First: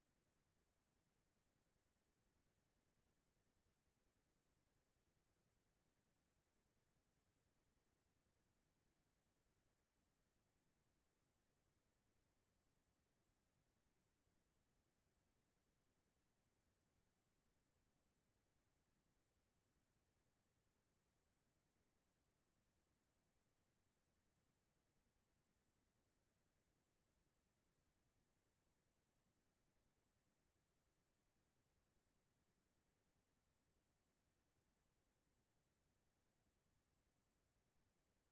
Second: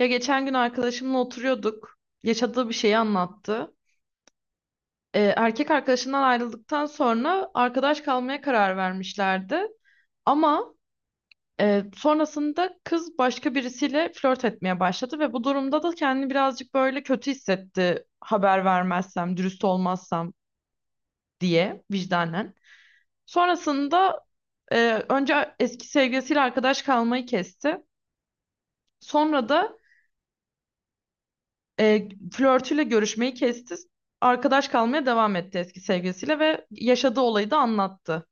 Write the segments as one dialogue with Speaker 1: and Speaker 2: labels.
Speaker 1: Ya geçen gün arkadaşımla oturuyorduk. Yaşadığı bir şeyi anlattı. Erkek arkadaşından ayrıldıktan sonra arkadaş kalmaya karar vermişlerdi. Ama sonrasında kız başka birisiyle flört etmeye başladı ve bu durumda da kendini birazcık böyle kötü hissetti. Haber vermezsem, dürüst olmazsam diye vicdanen. Sonrasında e, önce eski sevgilisiyle arkadaş kalmayı kesti. Sonra da E, flörtüyle görüşmeyi kesti. Arkadaş kalmaya devam etti eski sevgilisiyle ve yaşadığı olayı da anlattı.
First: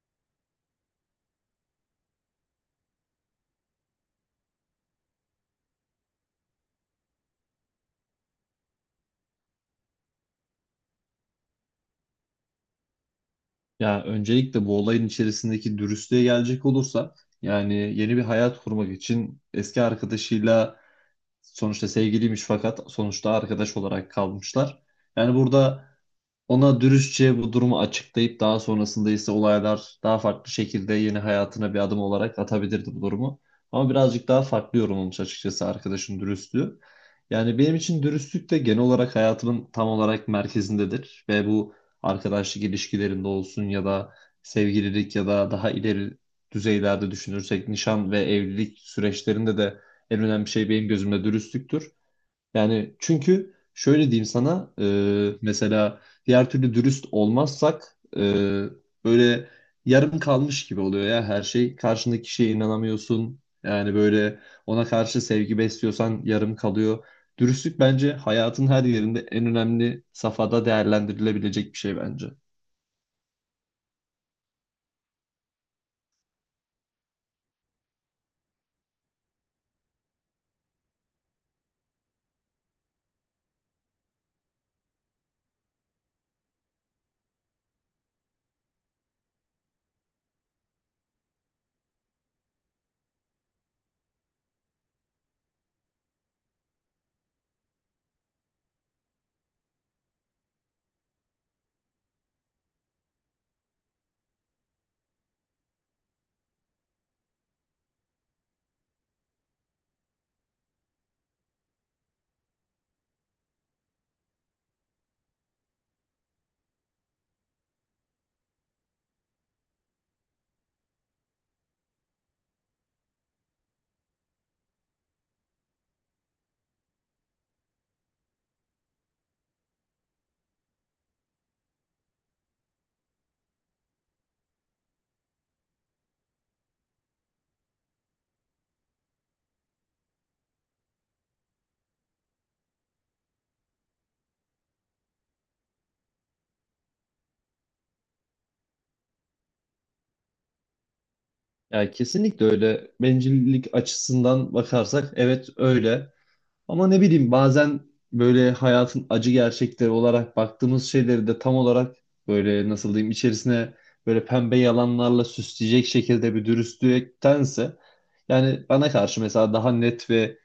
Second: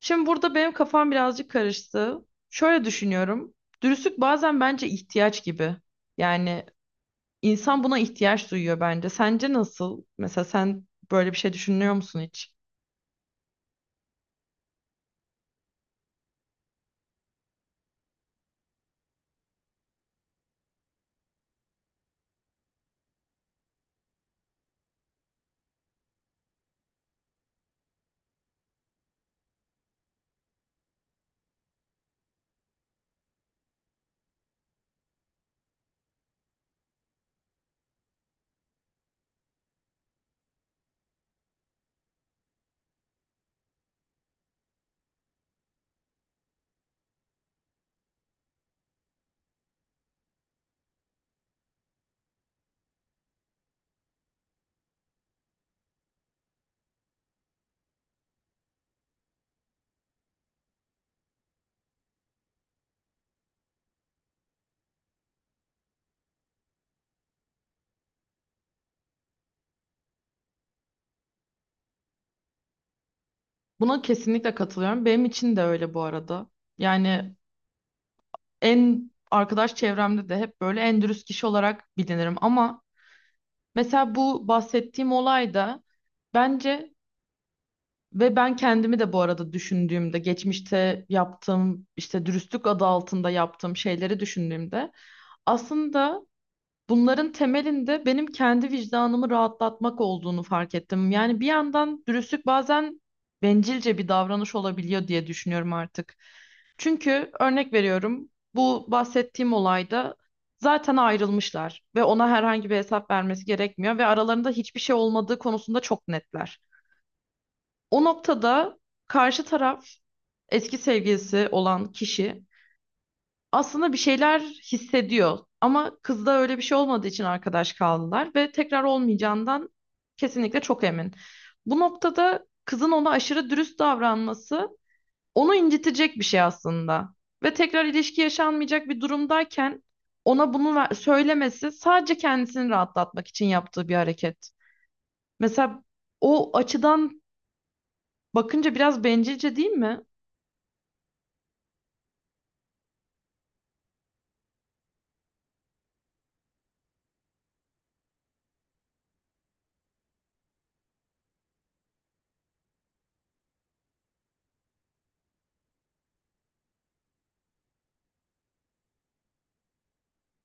Speaker 1: Şimdi burada benim kafam birazcık karıştı. Şöyle düşünüyorum. Dürüstlük bazen bence ihtiyaç gibi. Yani insan buna ihtiyaç duyuyor bence. Sence nasıl? Mesela sen böyle bir şey düşünüyor musun hiç?
Speaker 2: Ya öncelikle bu olayın içerisindeki dürüstlüğe gelecek olursa yani yeni bir hayat kurmak için eski arkadaşıyla sonuçta sevgiliymiş, fakat sonuçta arkadaş olarak kalmışlar. Yani burada ona dürüstçe bu durumu açıklayıp daha sonrasında ise olaylar daha farklı şekilde yeni hayatına bir adım olarak atabilirdi bu durumu. Ama birazcık daha farklı yorumlamış açıkçası arkadaşın dürüstlüğü. Yani benim için dürüstlük de genel olarak hayatımın tam olarak merkezindedir. Ve bu arkadaşlık ilişkilerinde olsun ya da sevgililik ya da daha ileri düzeylerde düşünürsek nişan ve evlilik süreçlerinde de en önemli şey benim gözümde dürüstlüktür. Yani çünkü şöyle diyeyim sana, mesela diğer türlü dürüst olmazsak böyle yarım kalmış gibi oluyor ya her şey. Karşındaki kişiye inanamıyorsun. Yani böyle ona karşı sevgi besliyorsan yarım kalıyor. Dürüstlük bence hayatın her yerinde en önemli safhada değerlendirilebilecek bir şey bence.
Speaker 1: Buna kesinlikle katılıyorum. Benim için de öyle bu arada. Yani en arkadaş çevremde de hep böyle en dürüst kişi olarak bilinirim, ama mesela bu bahsettiğim olayda, bence, ve ben kendimi de bu arada düşündüğümde geçmişte yaptığım işte dürüstlük adı altında yaptığım şeyleri düşündüğümde aslında bunların temelinde benim kendi vicdanımı rahatlatmak olduğunu fark ettim. Yani bir yandan dürüstlük bazen bencilce bir davranış olabiliyor diye düşünüyorum artık. Çünkü örnek veriyorum, bu bahsettiğim olayda zaten ayrılmışlar ve ona herhangi bir hesap vermesi gerekmiyor ve aralarında hiçbir şey olmadığı konusunda çok netler. O noktada karşı taraf, eski sevgilisi olan kişi, aslında bir şeyler hissediyor. Ama kızda öyle bir şey olmadığı için arkadaş kaldılar ve tekrar olmayacağından kesinlikle çok emin. Bu noktada kızın ona aşırı dürüst davranması onu incitecek bir şey aslında. Ve tekrar ilişki yaşanmayacak bir durumdayken ona bunu söylemesi sadece kendisini rahatlatmak için yaptığı bir hareket. Mesela o açıdan bakınca biraz bencilce değil mi?
Speaker 2: Yani kesinlikle öyle. Bencillik açısından bakarsak evet öyle. Ama ne bileyim, bazen böyle hayatın acı gerçekleri olarak baktığımız şeyleri de tam olarak böyle, nasıl diyeyim, içerisine böyle pembe yalanlarla süsleyecek şekilde bir dürüstlüktense, yani bana karşı mesela daha net ve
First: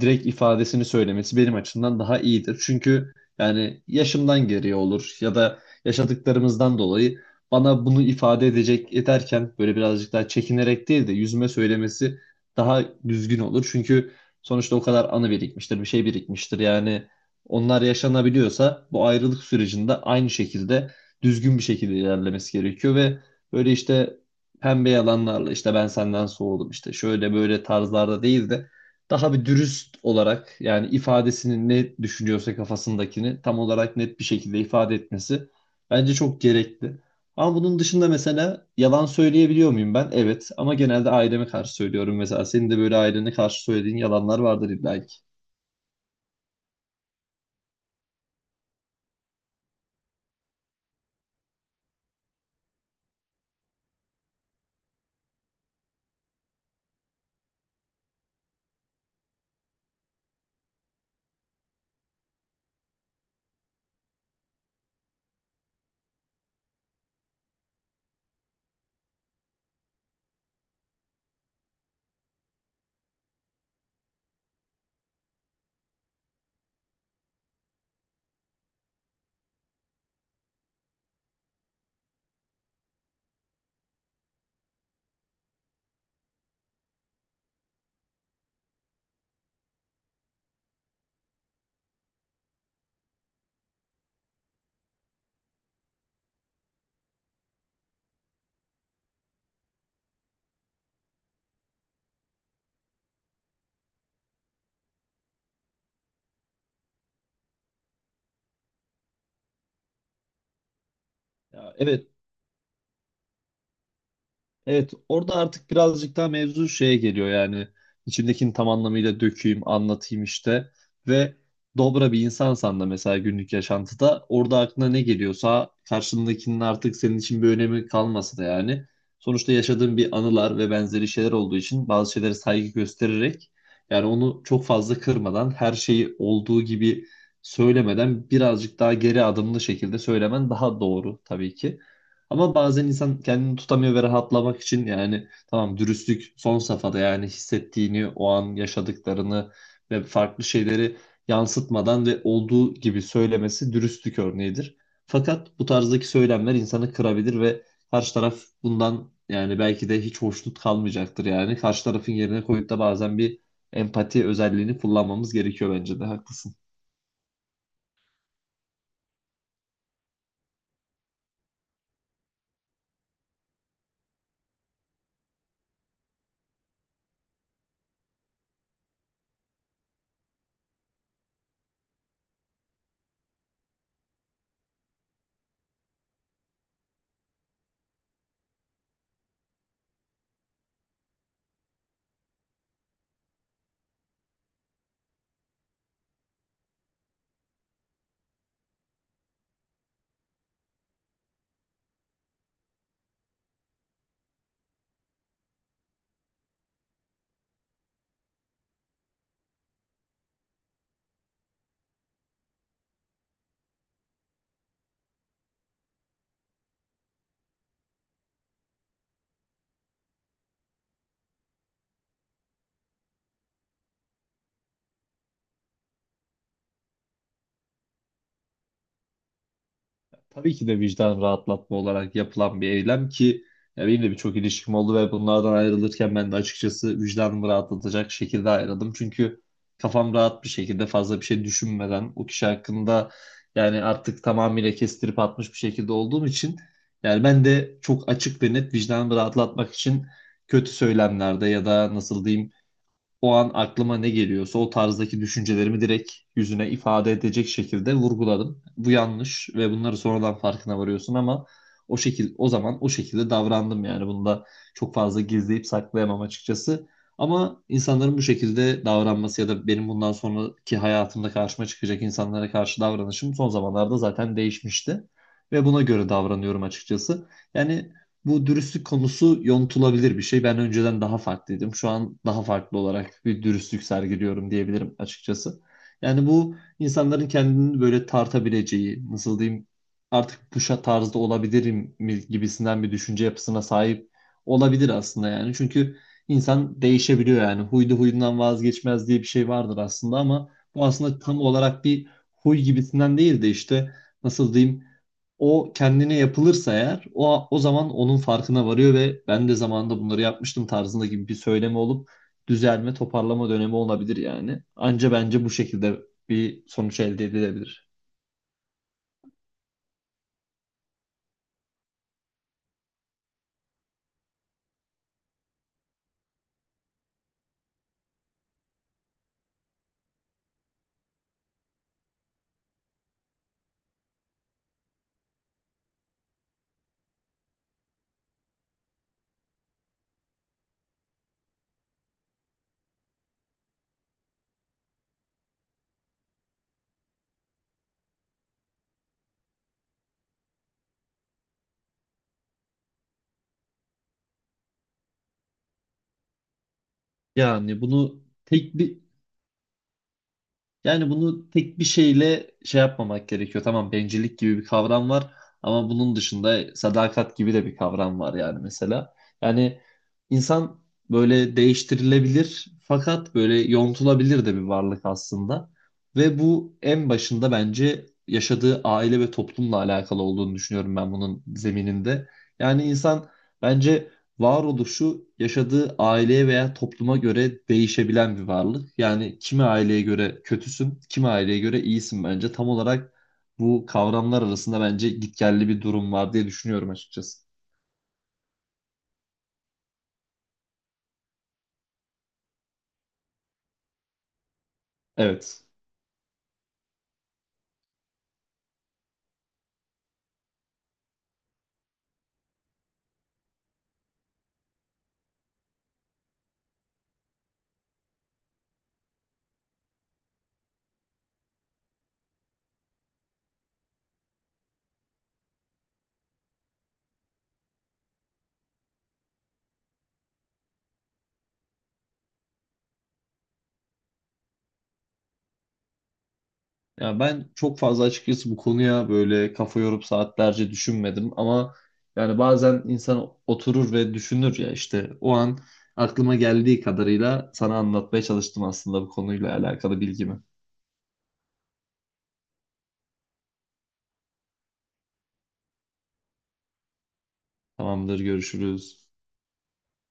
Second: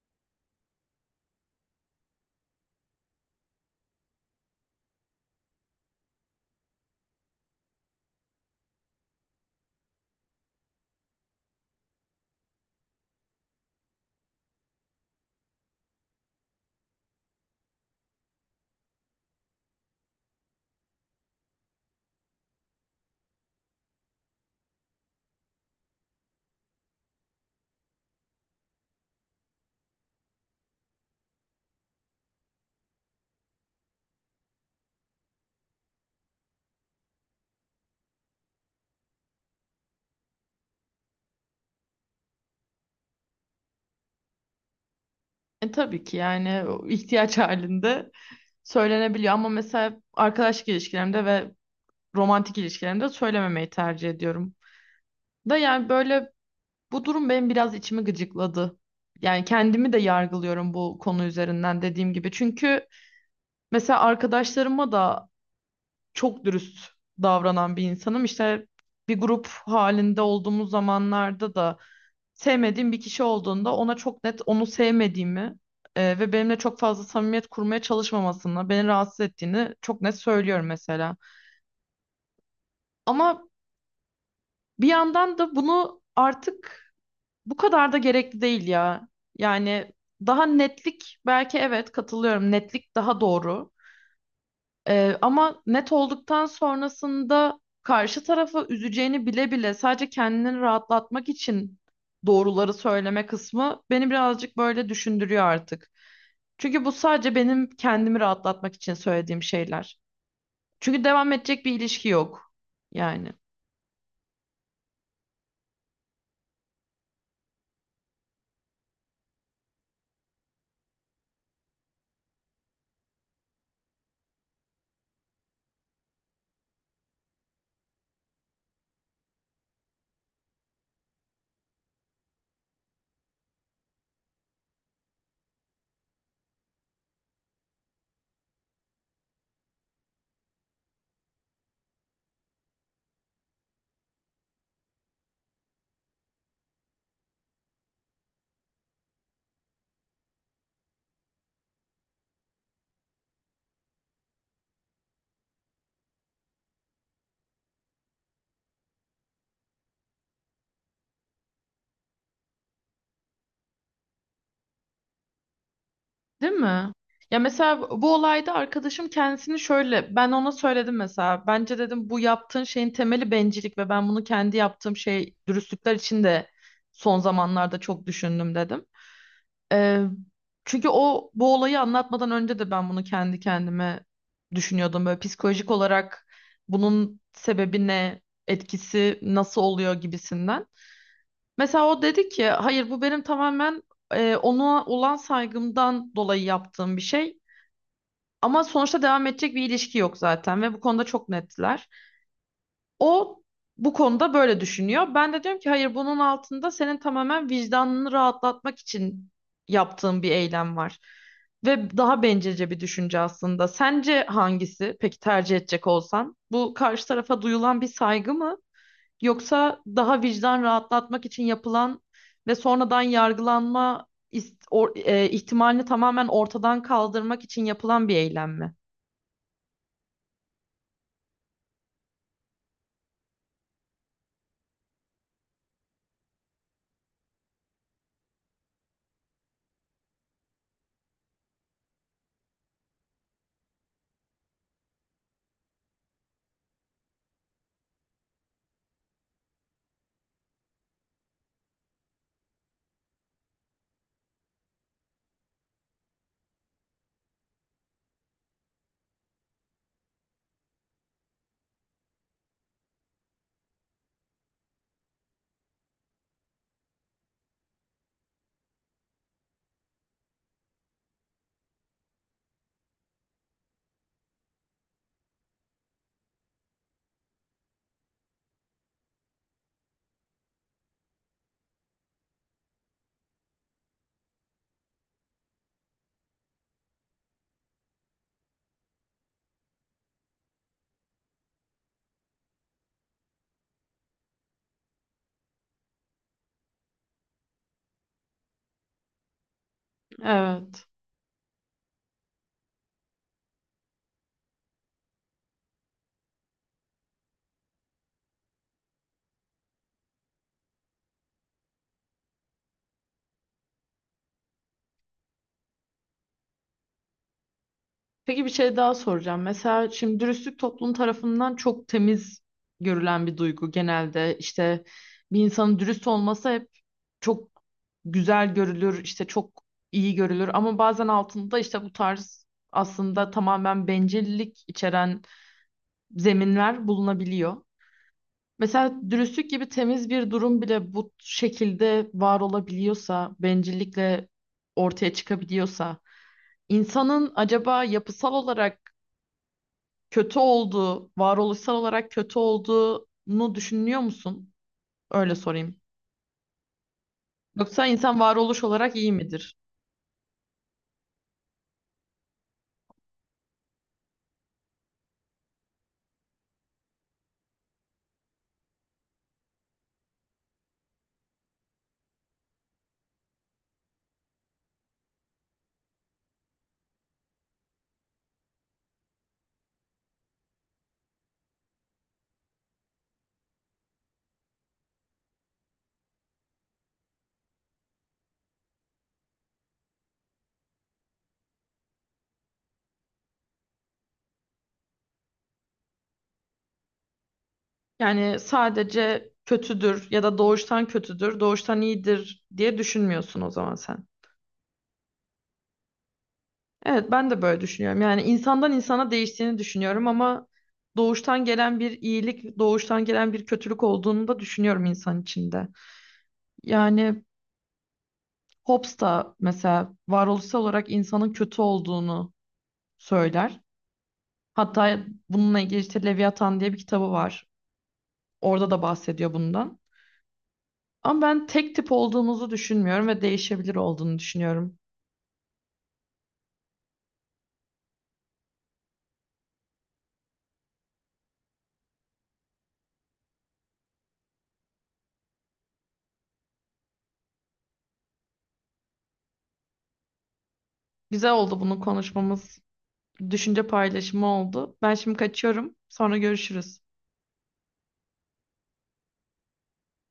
Speaker 2: direkt ifadesini söylemesi benim açımdan daha iyidir. Çünkü yani yaşımdan geriye olur ya da yaşadıklarımızdan dolayı bana bunu ifade edecek, ederken böyle birazcık daha çekinerek değil de yüzüme söylemesi daha düzgün olur. Çünkü sonuçta o kadar anı birikmiştir, bir şey birikmiştir. Yani onlar yaşanabiliyorsa bu ayrılık sürecinde aynı şekilde düzgün bir şekilde ilerlemesi gerekiyor ve böyle işte pembe yalanlarla, işte ben senden soğudum, işte şöyle böyle tarzlarda değil de daha bir dürüst olarak, yani ifadesini ne düşünüyorsa, kafasındakini tam olarak net bir şekilde ifade etmesi bence çok gerekli. Ama bunun dışında mesela yalan söyleyebiliyor muyum ben? Evet, ama genelde aileme karşı söylüyorum mesela. Senin de böyle ailene karşı söylediğin yalanlar vardır illa ki.
Speaker 1: E tabii ki, yani o ihtiyaç halinde söylenebiliyor, ama mesela arkadaşlık ilişkilerimde ve romantik ilişkilerimde söylememeyi tercih ediyorum. Da yani böyle bu durum benim biraz içimi gıcıkladı. Yani kendimi de yargılıyorum bu konu üzerinden, dediğim gibi. Çünkü mesela arkadaşlarıma da çok dürüst davranan bir insanım. İşte bir grup halinde olduğumuz zamanlarda da sevmediğim bir kişi olduğunda ona çok net onu sevmediğimi, ve benimle çok fazla samimiyet kurmaya çalışmamasını, beni rahatsız ettiğini çok net söylüyorum mesela. Ama bir yandan da bunu artık bu kadar da gerekli değil ya. Yani daha netlik, belki, evet, katılıyorum. Netlik daha doğru. Ama net olduktan sonrasında karşı tarafı üzeceğini bile bile sadece kendini rahatlatmak için doğruları söyleme kısmı beni birazcık böyle düşündürüyor artık. Çünkü bu sadece benim kendimi rahatlatmak için söylediğim şeyler. Çünkü devam edecek bir
Speaker 2: Ya,
Speaker 1: ilişki
Speaker 2: evet.
Speaker 1: yok yani.
Speaker 2: Evet, orada artık birazcık daha mevzu şeye geliyor yani, içimdekini tam anlamıyla dökeyim, anlatayım işte. Ve dobra bir insansan da mesela günlük yaşantıda, orada aklına ne geliyorsa, karşındakinin artık senin için bir önemi kalmasa da yani sonuçta yaşadığın bir anılar ve benzeri şeyler olduğu için bazı şeylere saygı göstererek, yani onu çok fazla kırmadan, her şeyi olduğu gibi söylemeden birazcık daha geri adımlı şekilde söylemen daha doğru tabii ki. Ama bazen insan kendini tutamıyor ve rahatlamak için, yani tamam, dürüstlük son safhada yani hissettiğini, o an yaşadıklarını ve farklı şeyleri yansıtmadan ve olduğu gibi söylemesi dürüstlük örneğidir. Fakat bu tarzdaki söylemler insanı kırabilir ve karşı taraf bundan, yani belki de hiç hoşnut kalmayacaktır yani. Karşı tarafın yerine koyup da bazen bir empati özelliğini kullanmamız gerekiyor, bence de
Speaker 1: Değil
Speaker 2: haklısın.
Speaker 1: mi? Ya mesela bu olayda arkadaşım kendisini şöyle, ben ona söyledim mesela, bence dedim bu yaptığın şeyin temeli bencillik ve ben bunu kendi yaptığım şey dürüstlükler için de son zamanlarda çok düşündüm dedim. Ee, Çünkü o bu olayı anlatmadan önce de ben bunu kendi kendime düşünüyordum, böyle psikolojik olarak bunun sebebi ne, etkisi nasıl oluyor gibisinden. Mesela o dedi ki hayır, bu benim tamamen ona olan saygımdan dolayı yaptığım bir şey. Ama sonuçta devam edecek bir ilişki yok zaten ve bu konuda çok nettiler. O bu konuda böyle düşünüyor. Ben de diyorum ki hayır, bunun altında senin tamamen vicdanını rahatlatmak için yaptığın bir eylem var. Ve daha bencilce bir düşünce aslında. Sence hangisi peki tercih edecek olsan? Bu karşı tarafa duyulan bir saygı mı? Yoksa daha vicdan rahatlatmak için yapılan ve sonradan yargılanma ihtimalini tamamen ortadan kaldırmak için yapılan bir eylem mi?
Speaker 2: Tabii ki de vicdan rahatlatma olarak yapılan bir eylem ki, ya benim de birçok ilişkim oldu ve bunlardan ayrılırken ben de açıkçası vicdanımı rahatlatacak şekilde ayrıldım. Çünkü kafam rahat bir şekilde, fazla bir şey düşünmeden o kişi hakkında, yani artık tamamıyla kestirip atmış bir şekilde olduğum için, yani ben de çok açık ve net vicdanımı rahatlatmak için kötü söylemlerde ya da, nasıl diyeyim, o an aklıma ne geliyorsa o tarzdaki düşüncelerimi direkt yüzüne ifade edecek şekilde vurguladım. Bu yanlış ve bunları sonradan farkına varıyorsun, ama o şekil, o zaman o şekilde davrandım yani, bunu da çok fazla gizleyip saklayamam açıkçası. Ama insanların bu şekilde davranması ya da benim bundan sonraki hayatımda karşıma çıkacak insanlara karşı davranışım son zamanlarda zaten değişmişti ve buna göre davranıyorum açıkçası. Yani bu dürüstlük konusu yontulabilir bir şey. Ben önceden daha farklıydım. Şu an daha farklı olarak bir dürüstlük sergiliyorum diyebilirim açıkçası. Yani bu, insanların kendini böyle tartabileceği, nasıl diyeyim, artık bu tarzda olabilirim mi gibisinden bir düşünce yapısına sahip olabilir aslında yani. Çünkü insan değişebiliyor yani. Huydu huyundan vazgeçmez diye bir şey vardır aslında, ama bu
Speaker 1: Evet.
Speaker 2: aslında tam olarak bir huy gibisinden değil de, işte nasıl diyeyim, o kendine yapılırsa eğer o zaman onun farkına varıyor ve ben de zamanında bunları yapmıştım tarzında gibi bir söyleme olup düzelme, toparlama dönemi olabilir yani. Anca bence bu şekilde bir sonuç elde edilebilir.
Speaker 1: Peki bir şey daha soracağım. Mesela şimdi dürüstlük toplum tarafından çok temiz görülen bir duygu genelde. İşte bir insanın dürüst olması hep çok güzel görülür, işte çok iyi görülür, ama bazen altında işte bu tarz aslında tamamen bencillik içeren zeminler bulunabiliyor. Mesela dürüstlük gibi temiz bir durum bile bu şekilde var olabiliyorsa, bencillikle ortaya çıkabiliyorsa, insanın acaba yapısal olarak kötü olduğu, varoluşsal olarak kötü olduğunu düşünüyor musun? Öyle sorayım.
Speaker 2: Yani
Speaker 1: Yoksa insan
Speaker 2: bunu
Speaker 1: varoluş
Speaker 2: tek
Speaker 1: olarak
Speaker 2: bir
Speaker 1: iyi midir?
Speaker 2: Yani bunu tek bir şeyle şey yapmamak gerekiyor. Tamam, bencillik gibi bir kavram var ama bunun dışında sadakat gibi de bir kavram var yani, mesela. Yani insan böyle değiştirilebilir, fakat böyle yontulabilir de bir varlık aslında. Ve bu en başında bence yaşadığı aile ve toplumla alakalı olduğunu düşünüyorum ben, bunun zemininde. Yani insan bence varoluşu yaşadığı aileye veya topluma göre değişebilen bir varlık. Yani kimi aileye göre kötüsün, kimi aileye göre iyisin bence. Tam olarak bu kavramlar arasında bence gitgelli bir durum var diye düşünüyorum açıkçası.
Speaker 1: Yani sadece kötüdür ya da doğuştan kötüdür, doğuştan iyidir diye düşünmüyorsun o zaman sen.
Speaker 2: Evet.
Speaker 1: Evet, ben de böyle düşünüyorum. Yani insandan insana değiştiğini düşünüyorum, ama doğuştan gelen bir iyilik, doğuştan gelen bir kötülük olduğunu da düşünüyorum insan içinde. Yani Hobbes da mesela varoluşsal olarak insanın kötü olduğunu söyler. Hatta bununla ilgili işte Leviathan diye bir kitabı var. Orada da bahsediyor bundan. Ama ben tek tip olduğumuzu düşünmüyorum ve değişebilir olduğunu düşünüyorum.
Speaker 2: Ya ben çok fazla açıkçası bu konuya böyle kafa yorup saatlerce düşünmedim, ama yani bazen insan oturur ve düşünür ya, işte o an aklıma geldiği kadarıyla sana anlatmaya çalıştım aslında bu konuyla alakalı bilgimi.
Speaker 1: Güzel oldu bunu konuşmamız. Düşünce paylaşımı oldu. Ben şimdi kaçıyorum. Sonra görüşürüz.
Speaker 2: Tamamdır, görüşürüz.